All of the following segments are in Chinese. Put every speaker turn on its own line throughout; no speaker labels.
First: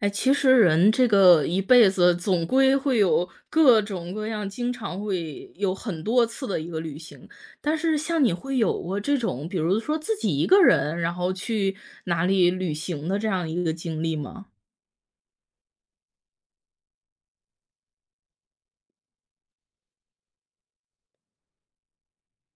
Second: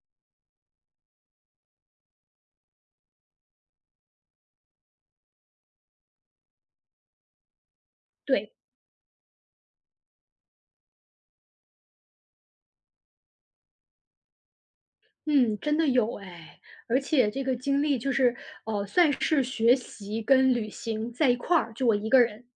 哎，其实人这个一辈子总归会有各种各样，经常会有很多次的一个旅行。但是像你
对，
会有过这种，比如说自己一个人，然后去哪里旅行的这样一个经历吗？
嗯，真的有哎，而且这个经历就是，算是学习跟旅行在一块儿，就我一个人。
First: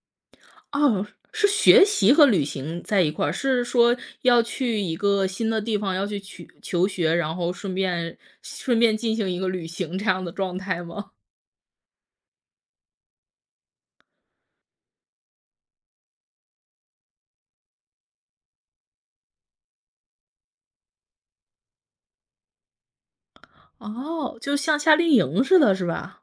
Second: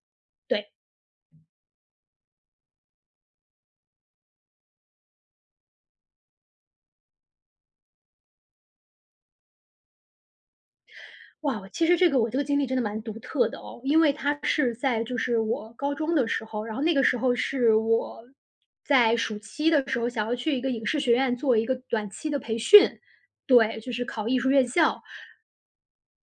对，
哦，是学习和旅行在一块儿，是说要去一个新的地方，要去求学，然后顺便进行一个旅行这样的状态吗？
哇，其实这个我这个经历真的蛮独特的哦，因为它是在就是我高中的时候，然后那个时候是我在暑期的时候想要去一个影视学院做一个短期的培训，对，就是考艺
哦，
术
就
院
像夏
校。
令营似的，是吧？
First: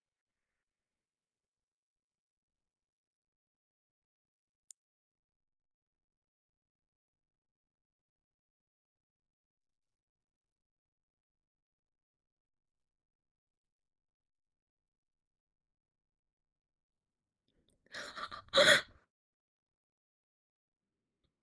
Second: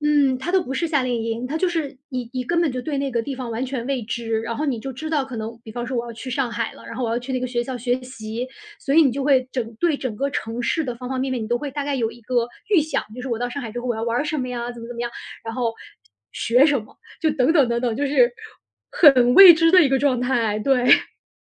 嗯，它都不是夏令营，它就是你根本就对那个地方完全未知，然后你就知道可能比方说我要去上海了，然后我要去那个学校学习，所以你就会对整个城市的方方面面，你都会大概有一个预想，就是我到上海之后我要玩儿什么呀，怎么怎么样，然后学什么，就等等等等，就是很未知的一个状态，对。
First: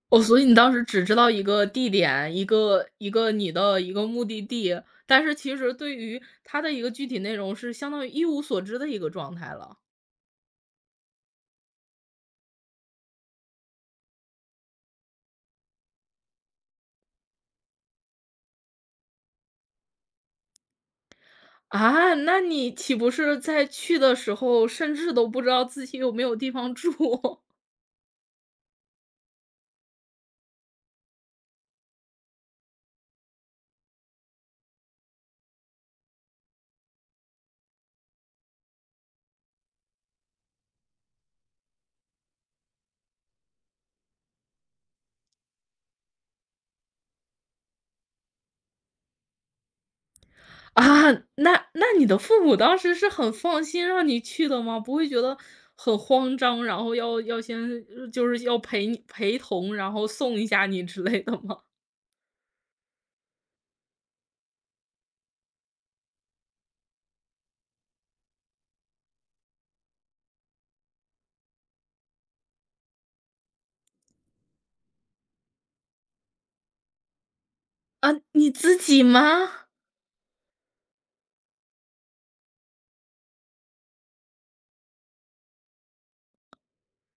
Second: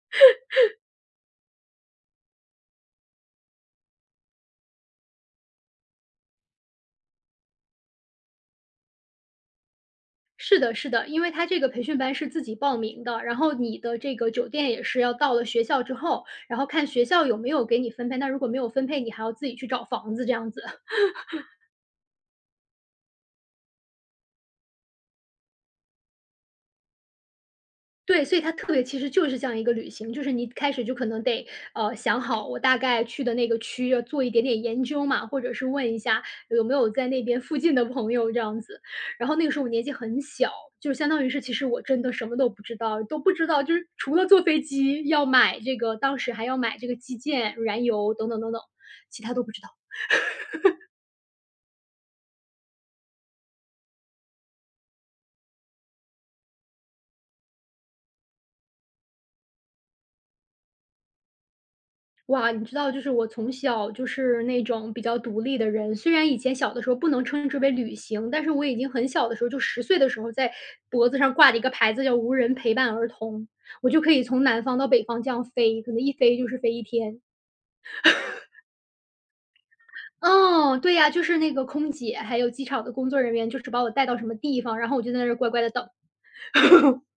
哦，所以你当时只知道一个地点，一个你的一个目的地，但是其实对于它的一个具体内容是相当于一无所知的一个状态了。
是的，是的，因为他这个培训班是自己报名的，然后你的这个酒店也是要到了学校之后，然后看学校有没有给你分配，那如果没有分配，你还要自己去找房子这样子。
啊，那你岂不是在去的时候，甚至都不知道自己有没有地方住？
对，所以它特别其实就是像一个旅行，就是你开始就可能得，想好我大概去的那个区要做一点点研究嘛，或者是问一下有没有在那边附近的朋友这样子。然后那个时候我年纪很小，就相当于是其实我真的什么都不知道，都不知道就是除了坐飞机要买这个当时还要买这个机件、燃油等等等等，其他都不知道。
啊，那你的父母当时是很放心让你去的吗？不会觉得很慌张，然后要先就是要陪你陪同，然后送一下你之类的吗？
哇，你知道，就是我从小就是那种比较独立的人。虽然以前小的时候不能称之为旅行，但是我已经很小的时候，就十岁的时候，在脖子上挂着一个牌子叫"无人陪伴儿童"，我就可以从南方到北方这样飞，可能一飞就是飞一天。
啊，你自己吗？
哦，对呀，就是那个空姐，还有机场的工作人员，就是把我带到什么地方，然后我就在那儿乖乖的等。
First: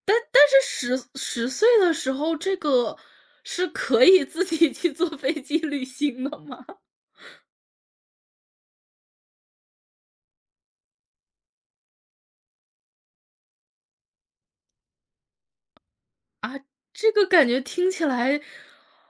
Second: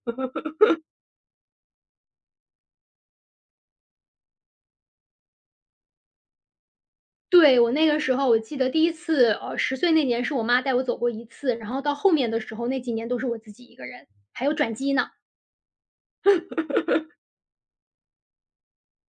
但是十岁的时候，这个是可以自己去坐飞机旅行的吗？
对，我那个时候我记得第一次，十岁那年是我妈带我走过一次，然后到后面的时候，那几年都是我自己一个人，还有转机呢，
这个感觉听起来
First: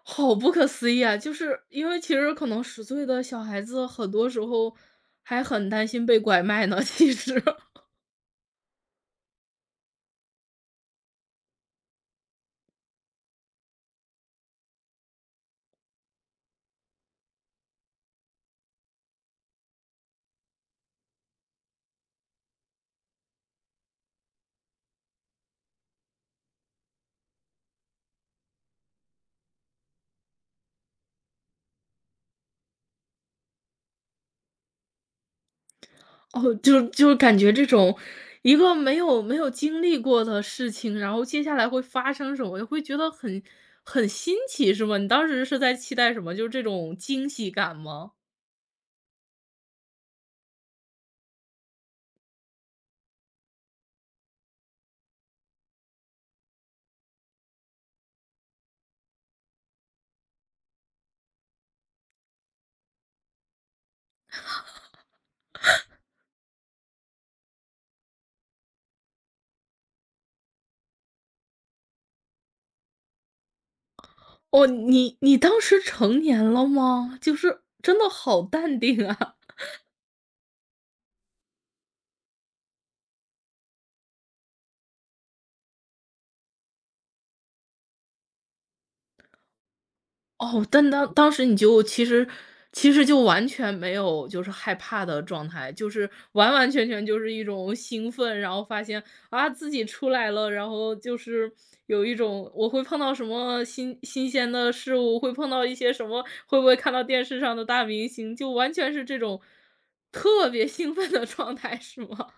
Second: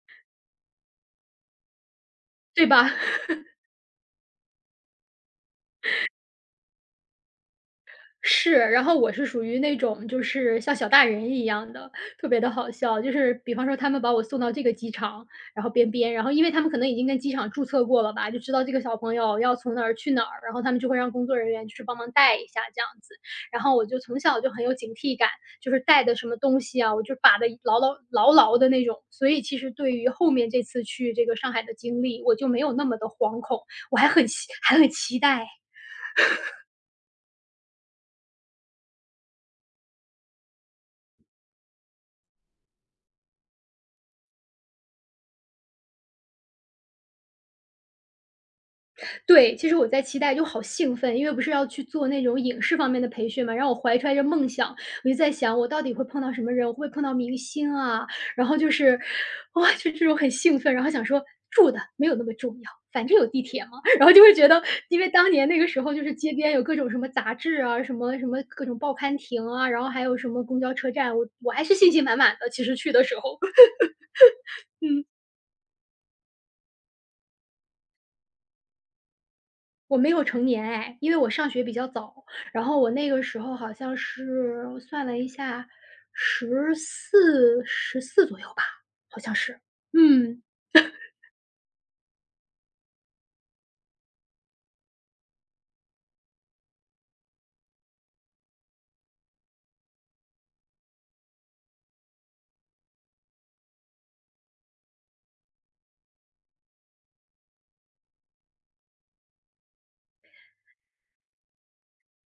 好不可思议啊！就是因为其实可能
对
十
吧？
岁的小孩子很多时候还很担心被拐卖呢，其实。
是，然后我是属于那种就是像小大人一样的，特别的好笑。就是比方说他们把我送到这个机场，然后然后因为他们可能已经跟机场注册过了吧，就知道这个小朋友要从哪儿去哪儿，然后他们就会让工作人员就是帮忙带一下这样子。然后我就从小就很有警惕感，就是带的什么东西啊，我就把的牢牢牢牢的那种。所以其实对于后面这次去这个上海的经历，我就没有那么的惶恐，我还很期待。
哦，就就感觉这种一个没有经历过的事情，然后接下来会发生什么，也会觉得很新奇，是吗？你当时是在期待什么？就是这种惊喜感吗？
对，其实我在期待就好兴奋，因为不是要去做那种影视方面的培训嘛，然后我怀揣着梦想，我就在想我到底会碰到什么人，我会不会碰到明星啊？然后就是，哇，就这种很兴奋，然后想说住的没有那么重要，反正有地铁嘛。然后就会觉得，因为当年那个时候就是街边有各种什么杂志啊，什么什么各种报刊亭啊，然后还有什么公交车站，我还是信心满满的，其实去的时候。
哦，你当时成年了吗？就是真的好淡定啊。
我没有成年哎，因为我上学比较早，然后我那个时候好像是我算了一下十四左右吧，好像是。嗯，
哦，但当时你就其实就完全没有就是害怕的状态，就是完完全全就是一种兴奋，然后发现，啊，自己出来了，然后就是有一种我会碰到什么新鲜的事物，会碰到一些什么会不会看到电视上的大明星，就完全是这种特别兴奋的状态是吗？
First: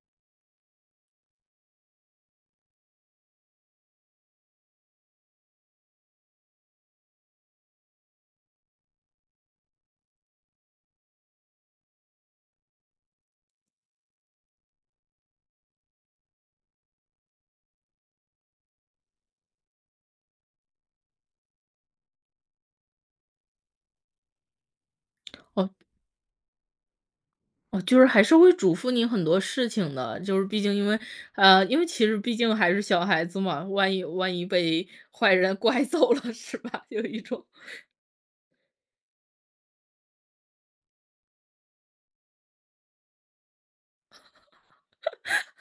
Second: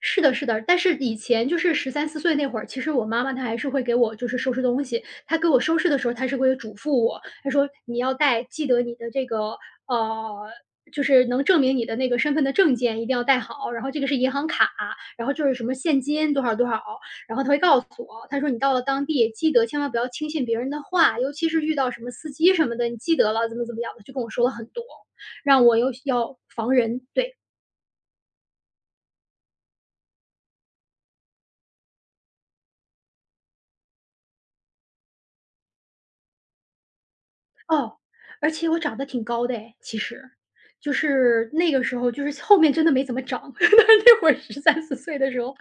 是的，是的，但是以前就是13、14岁那会儿，其实我妈妈她还是会给我就是收拾东西，她给我收拾的时候，她是会嘱咐我，她说："你要带记得你的这个，呃，就是能证明你的那个身份的证件一定要带好，然后这个是银行卡，然后就是什么现金多少多少。"然后她会告诉我，她说："你到了当地，记得千万不要轻信别人的话，尤其是遇到什么司机什么的，你记得了怎么怎么样的。"就跟我说了很多，让
哦。
我又要防人，对。
哦，就是还是会嘱咐你很多事情的，就是毕竟因为，因为其实毕竟还是小孩子嘛，万一被坏人 拐走了，是吧？有一种，
哦，而且我长得挺高的哎，其实。就是那个时候，就是后面真的没怎么长，但是那会儿十四岁的时候，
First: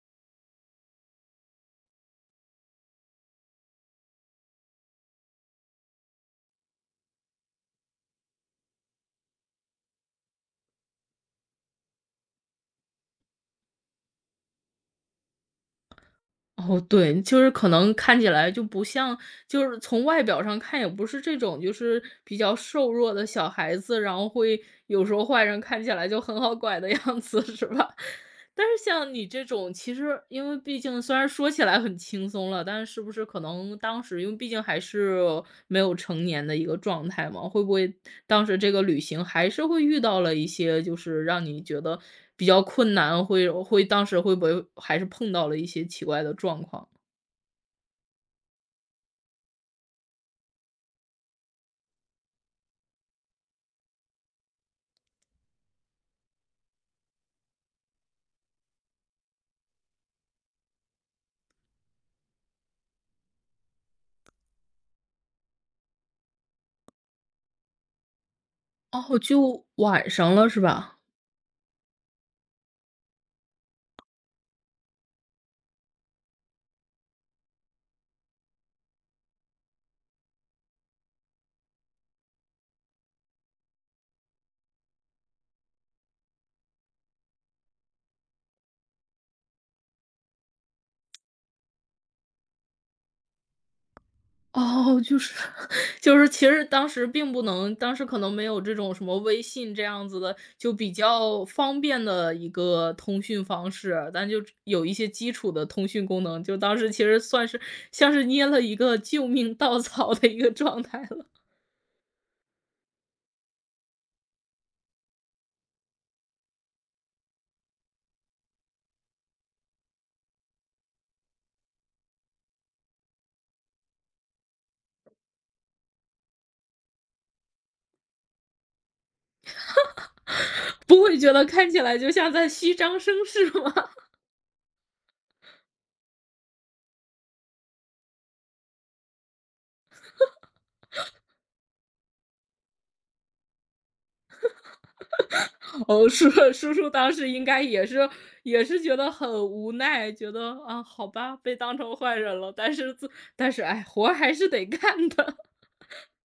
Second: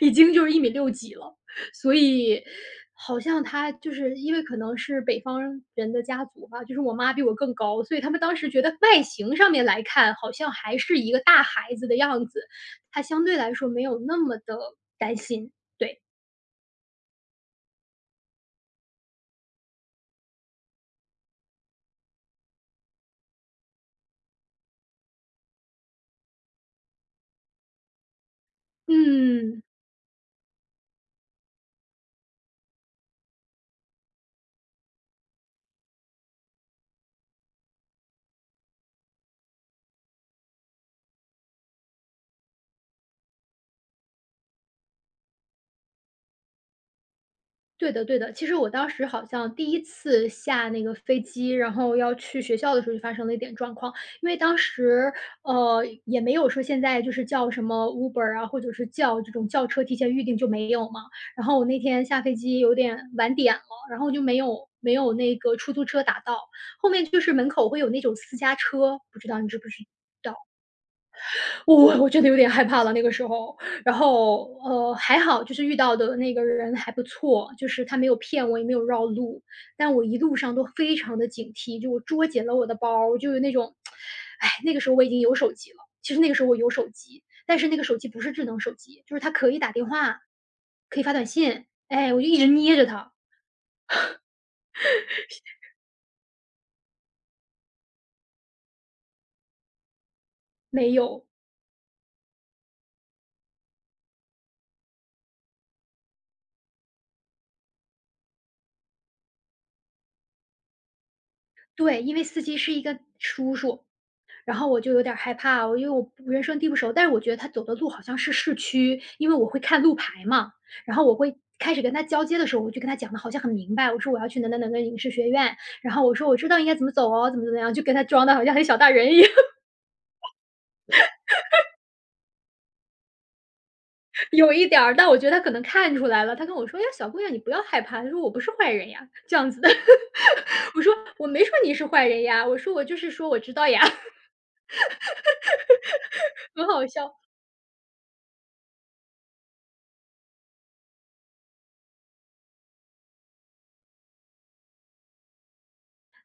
已经就是1米6几了。所以好像他就是因为可能是北方人的家族吧，就是我妈比我更高，所以他们当时觉得外形上面来看，好像还是一个大孩子的样子，他相对来说没有那么的担心，对，
哦，对，就是可能看起来就不像，就是从外表上看也不是这种，就是比较瘦弱的小孩子，然后会有时候坏人看起来就很好拐的 样子，是吧？但是像你这
嗯。
种，其实因为毕竟虽然说起来很轻松了，但是是不是可能当时因为毕竟还是没有成年的一个状态嘛，会不会当时这个旅行还是会遇到了一些就是让你觉得比较困难，会当时会不会还是碰到了一些奇怪的状况？
对的对的，其实我当时好像第一次下那个飞机，然后要去学校的时候就发生了一点状况。因为当时，也没有说现在就是叫什么 Uber 啊，或者是叫这种轿车提前预定就没有嘛。然后我那天下飞机有点晚点了，然后就没有那个出租车打到，后面就是门口会有那种私家车，不
哦，
知道你知不
就
知
晚上了是吧？
我真的有点害怕了，那个时候。然后，还好就是遇到的那个人还不错，就是他没有骗我，也没有绕路。但我一路上都非常的警惕，就我捉紧了我的包儿，就有那种哎，那个时候我已经有手机了，其实那个时候我有手机，但是那个手机不是智能手机，就是它可以打电话，可以发短信，哎，我就一直捏着它，
哦，就是 就是其实当时并不能当时可能没有这种什么微信这样子的，就
没
比
有。
较方便的一个通讯方式，但就有一些基础的通讯功能，就当时其实算是像是捏了一个救命稻草的一个状态了。
对，因为司机是一个叔叔，然后我就有点儿害怕，我因为我不人生地不熟，但是我觉得他走的路好像是市区，因为我会看路牌嘛，然后我会开始跟他交接的时候，我就跟他讲的好像很明白，我说我要去哪哪哪个影视学院，然后我说我知道应该怎么走哦，怎么怎么样，就跟他装的好像很小大人一样，
不会觉得看起来就像在虚张声势吗？
有一点儿，但我觉得他可能看出来了，他跟我说："哎呀，小姑娘，你不要害怕。"他说："我不是坏人呀。"这样子的，我说："我没说你是坏人呀，我说我就是说我知道呀。
哦，叔
很
叔
好
叔
笑。
当时应该也是也是觉得很无奈，觉得啊，好吧，被当成坏人了，但是哎，活儿还是得干的。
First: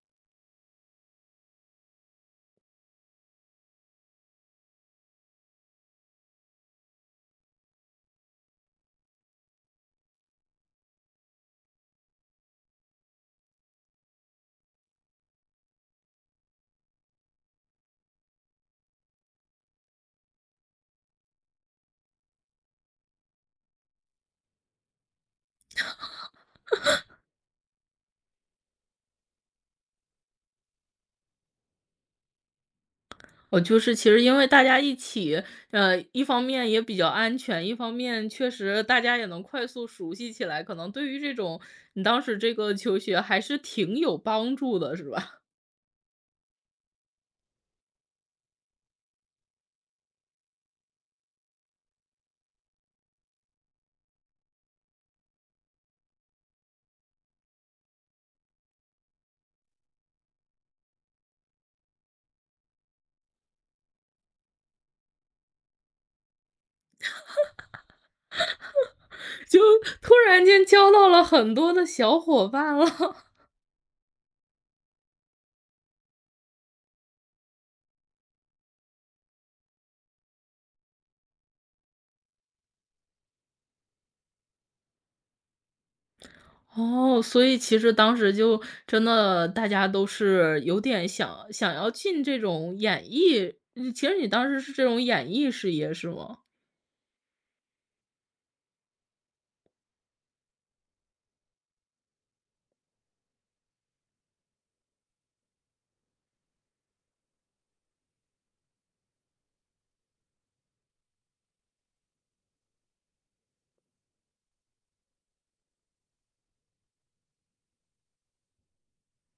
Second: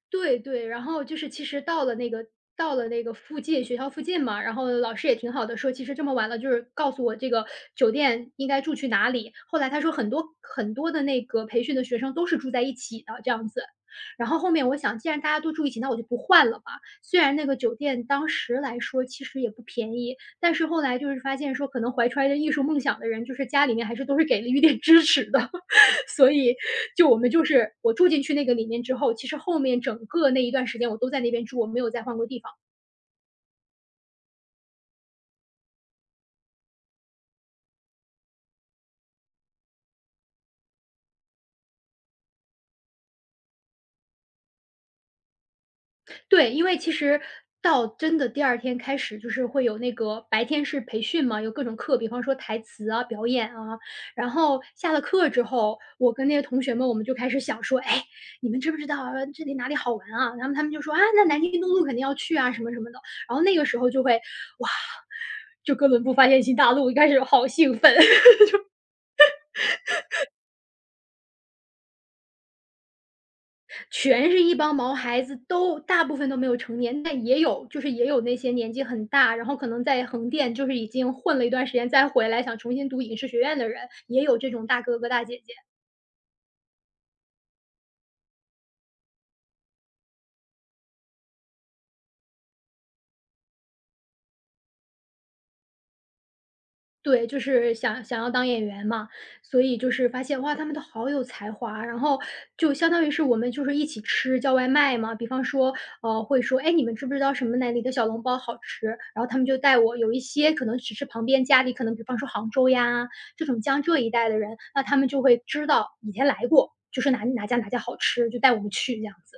对对，然后就是其实到了那个附近学校附近嘛，然后老师也挺好的，说其实这么晚了，就是告诉我这个酒店应该住去哪里。后来他说很多很多的那个培训的学生都是住在一起的这样子。然后后面我想，既然大家都住一起，那我就不换了吧。虽然那个酒店当时来说其实也不便宜，但是后来就是发现说，可能怀揣着艺术梦想的人，就是家里面还是都是给了一点支持的，所以就我们就是我住进去那个里面之后，其实后面整个那一段时间我都在那边住，我没有再换过地方。
哦，就是其实因为大家一起，一方面也比较安全，一方面确实大家也能快速熟悉起来，可能对于这种你当时这个求学还是挺有帮助的，是吧？
对，因为其实到真的第二天开始，就是会有那个白天是培训嘛，有各种课，比方说台词啊、表演啊。然后下了课之后，我跟那些同学们，我们就开始想说，哎，你们知不知道这里哪里好玩啊？然后他们就说啊，那南京东路肯定要去啊，什么什么的。然后那个时候就会，哇，就哥伦布发现新大陆，一开始好兴奋。
就突然间交到了很多的小伙伴了。
全是一帮毛孩子，都大部分都没有成年，但也有就是也有那些年纪很大，然后可能在横店就是已经混了一段时间再回来想重新读影视学院的人，也有这种大哥哥大姐姐。
哦，所以其实当时就真的大家都是有点想要进这种演艺，嗯其实你当时是这种演艺事业是吗？
对，就是想要当演员嘛，所以就是发现哇，他们都好有才华，然后就相当于是我们就是一起吃叫外卖嘛，比方说会说，哎，你们知不知道什么哪里的小笼包好吃？然后他们就带我，有一些可能只是旁边家里可能比方说杭州呀这种江浙一带的人，那他们就会知道以前来过，就是哪家哪家好吃，就带我们去这样子，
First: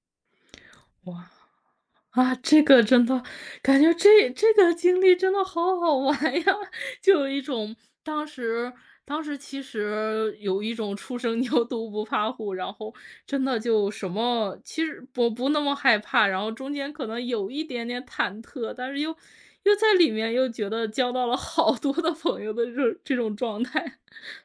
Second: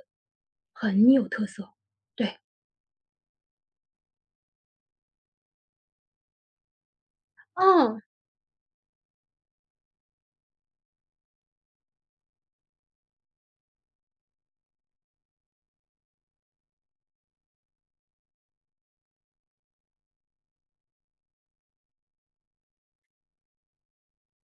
很有
哇，
特色，对，
啊，这个真的感觉这个经历真的好好玩呀，就有一种
嗯。
当时当时其实有一种初生牛犊不怕虎，然后真的就什么其实我不那么害怕，然后中间可能有一点点忐忑，但是又在里面又觉得交到了好多的朋友的这种状态。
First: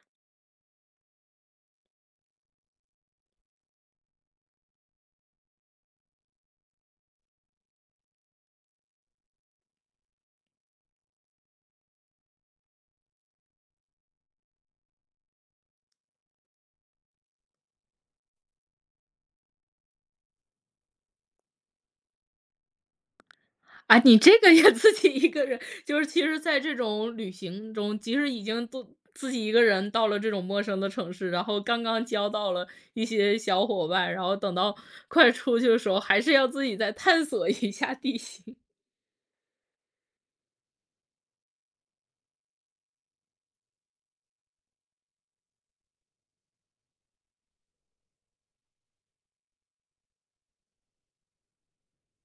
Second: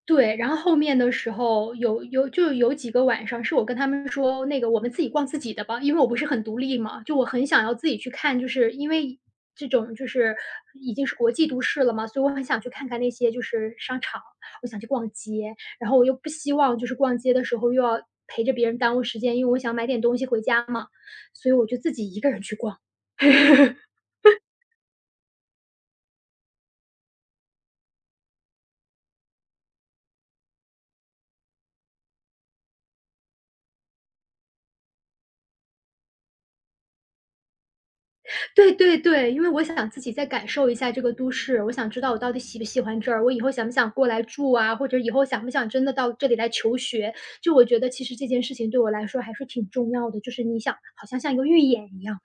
对，然后后面的时候有几个晚上是我跟他们说，那个我们自己逛自己的吧，因为我不是很独立嘛，就我很想要自己去看，就是因为这种就是已经是国际都市了嘛，所以我很想去看看那些就是商场，我想去逛街，然后我又不希望就是逛街的时候又要陪着别人耽误时间，因为我想买点东西回家嘛，所以我就自己一个人去逛。
啊，你这个也 自己一个人，就是其实在这种旅行中，即使已经都自己一个人到了这种陌生的城市，然后刚刚交到了一些小伙伴，然后等到快出去的时候，还是要自己再探索一下地形。
对对对，因为我想自己再感受一下这个都市，我想知道我到底喜不喜欢这儿，我以后想不想过来住啊，或者以后想不想真的到这里来求学。就我觉得其实这件事情对我来说还是挺重要的，就是你想好像像一个预演一样吧。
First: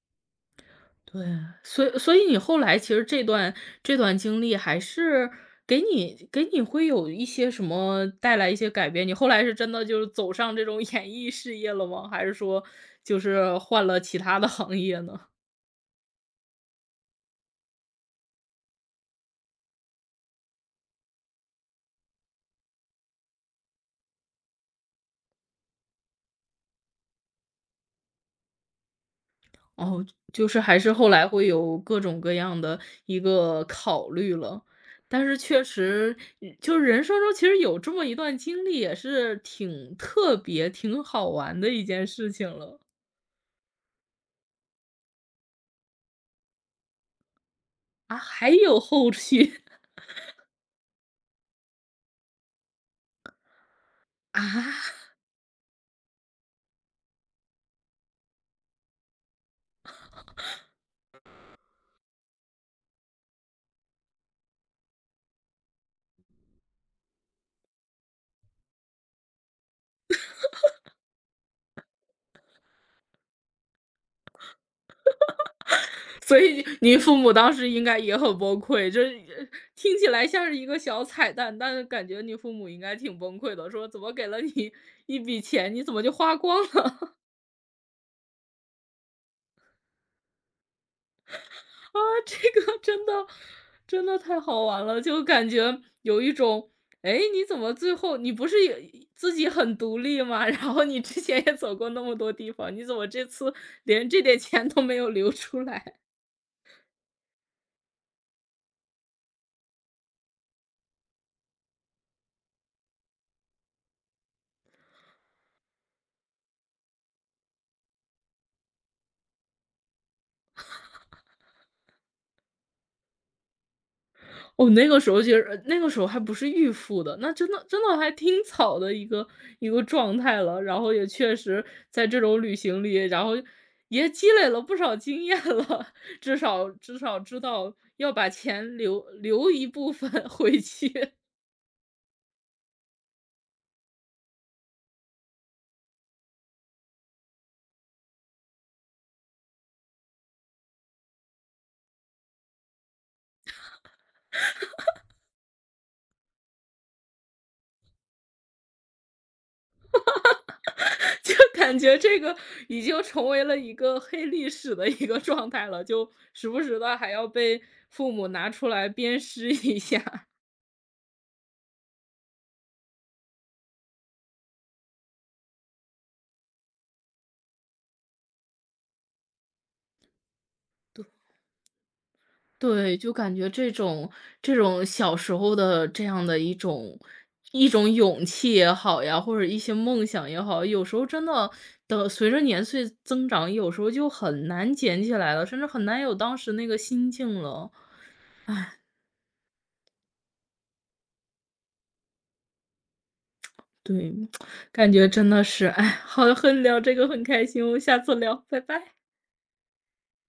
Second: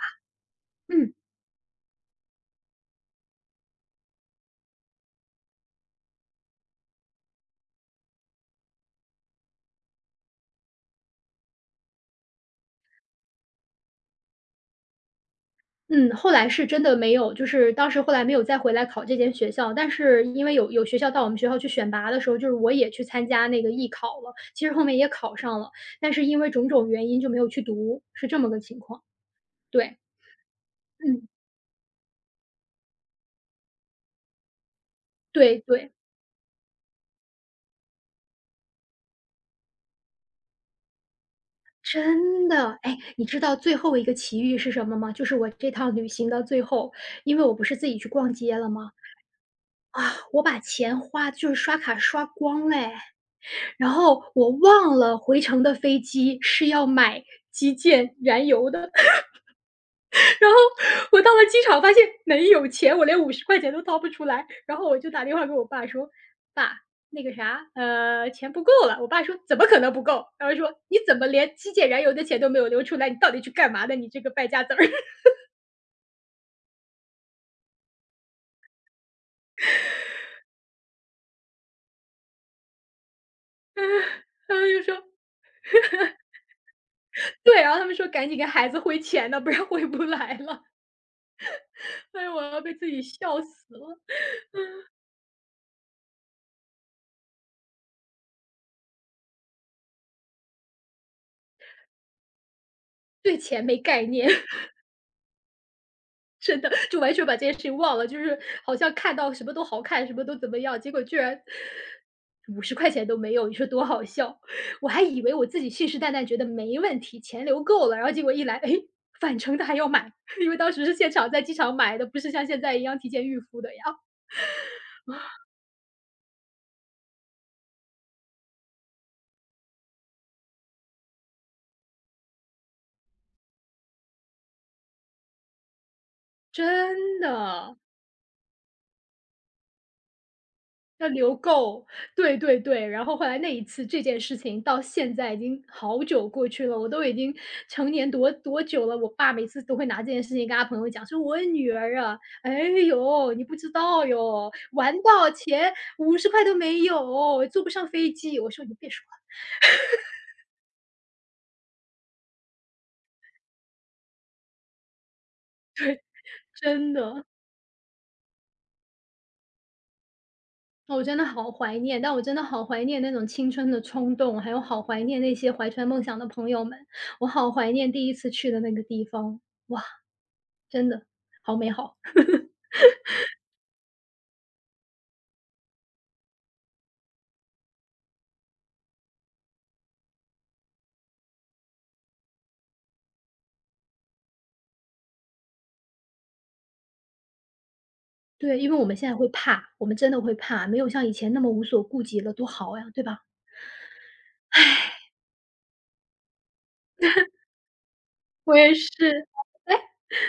嗯，
对，所以你后来其实这段经历还是给你会有一些什么带来一些改变？你后来是真的就是走上这种 演艺事业了吗？还是说就是换了其他的行业呢？
嗯，后来是真的没有，就是当时后来没有再回来考这间学校，但是因为有学校到我们学校去选拔的时候，就是我也去参加那个艺考了，其实后面也考上了，但是因为种种原因就没有去读，是这么个情况。对，
哦，就是还是后
嗯，
来会有各种各样的一个考虑了。但是
对
确
对。
实，嗯就是人生中其实有这么一段经历，也是挺特别、挺好玩的一件事
真
情
的，
了。
哎，你知道最后一个奇遇是什么吗？就是我这趟旅行的最后，因为我不是自己去
啊，
逛
还
街了
有
吗？
后续
我把钱花就是刷卡刷光嘞，然后
啊？
我忘 了回程的飞机是要买极简燃油的。然后我到了机场发现没有钱，我连五十块钱都掏不出来，然后我就打电话给我爸说：“爸，那个啥，钱不够了。”我爸说：“怎么可能不够？”然后说：“你怎么连机检燃油的钱都没有留出来？你到底去干嘛的？你这个败家子儿！”
所以您父母当时应该也很崩溃，这呃听起来像是一个小彩蛋，但是感觉你父母应该挺崩溃的，说怎么给了
他们
你
就说
一笔钱，你怎么就花光了？
对，然后他们说：“赶紧给孩子汇钱呢，不然汇不来了。
啊，
哎呦，
这
我要被
个
自己
真的
笑死了，
真的太好玩了，就感觉有一种，哎，你怎么最后你不是也自己很独立吗？然后你之前也走过那么多地方，你怎么这
对
次
钱没概
连这
念。
点钱都没有留出来？
真的，就完全把这件事情忘了，就是好像看到什么都好看，什么都怎么样，结果居然五十块钱都没有，你说多好笑。我还以为我自己信誓旦旦觉得没问题，钱留够了，然后结果一来，哎，返程的还要买，因为当时是现场在机场买的，不是像现在一样提前预付的呀，
我那个时候觉实那个时候还不是预付的，那真的还挺草的一个状态了。然后也确实在这种旅行里，然后也积累了不少经验了，至少至
真
少知道
的。
要把钱留一部分 回去，
要留 够，对对对。然后后来那一次这件事情到现在已经好久过去了，我都已经成年多久了，我爸每次都会拿这件事情跟他朋友讲，说我女儿啊，哎呦，你不知道哟，玩到钱五十块都没有，坐不上飞机。我说你别说了，
就感觉这个已经成为了一个黑历史的一个状态了，就时不时
真
的还
的。
要被父母拿出来鞭尸一下。
我真的好怀念，但我真的好怀念那种青春的冲动，还有好怀念那些怀揣梦想的朋友们，我好怀念第一次去的那个地方，哇，真的好美好。
对，就感觉这种小时候的这样的一种勇气也好呀，或者一些梦想也好，有时候真的等随着年岁增长，有时候就很难捡起来了，甚至很难有当时那个心境了。
对，因为我们现在会怕，我们真的会怕，没有像以前那么无所顾忌了，多好呀，对吧？
对，感觉真的是，哎，好，很聊这个很开心，我们下次聊，
我
拜
也
拜。
是，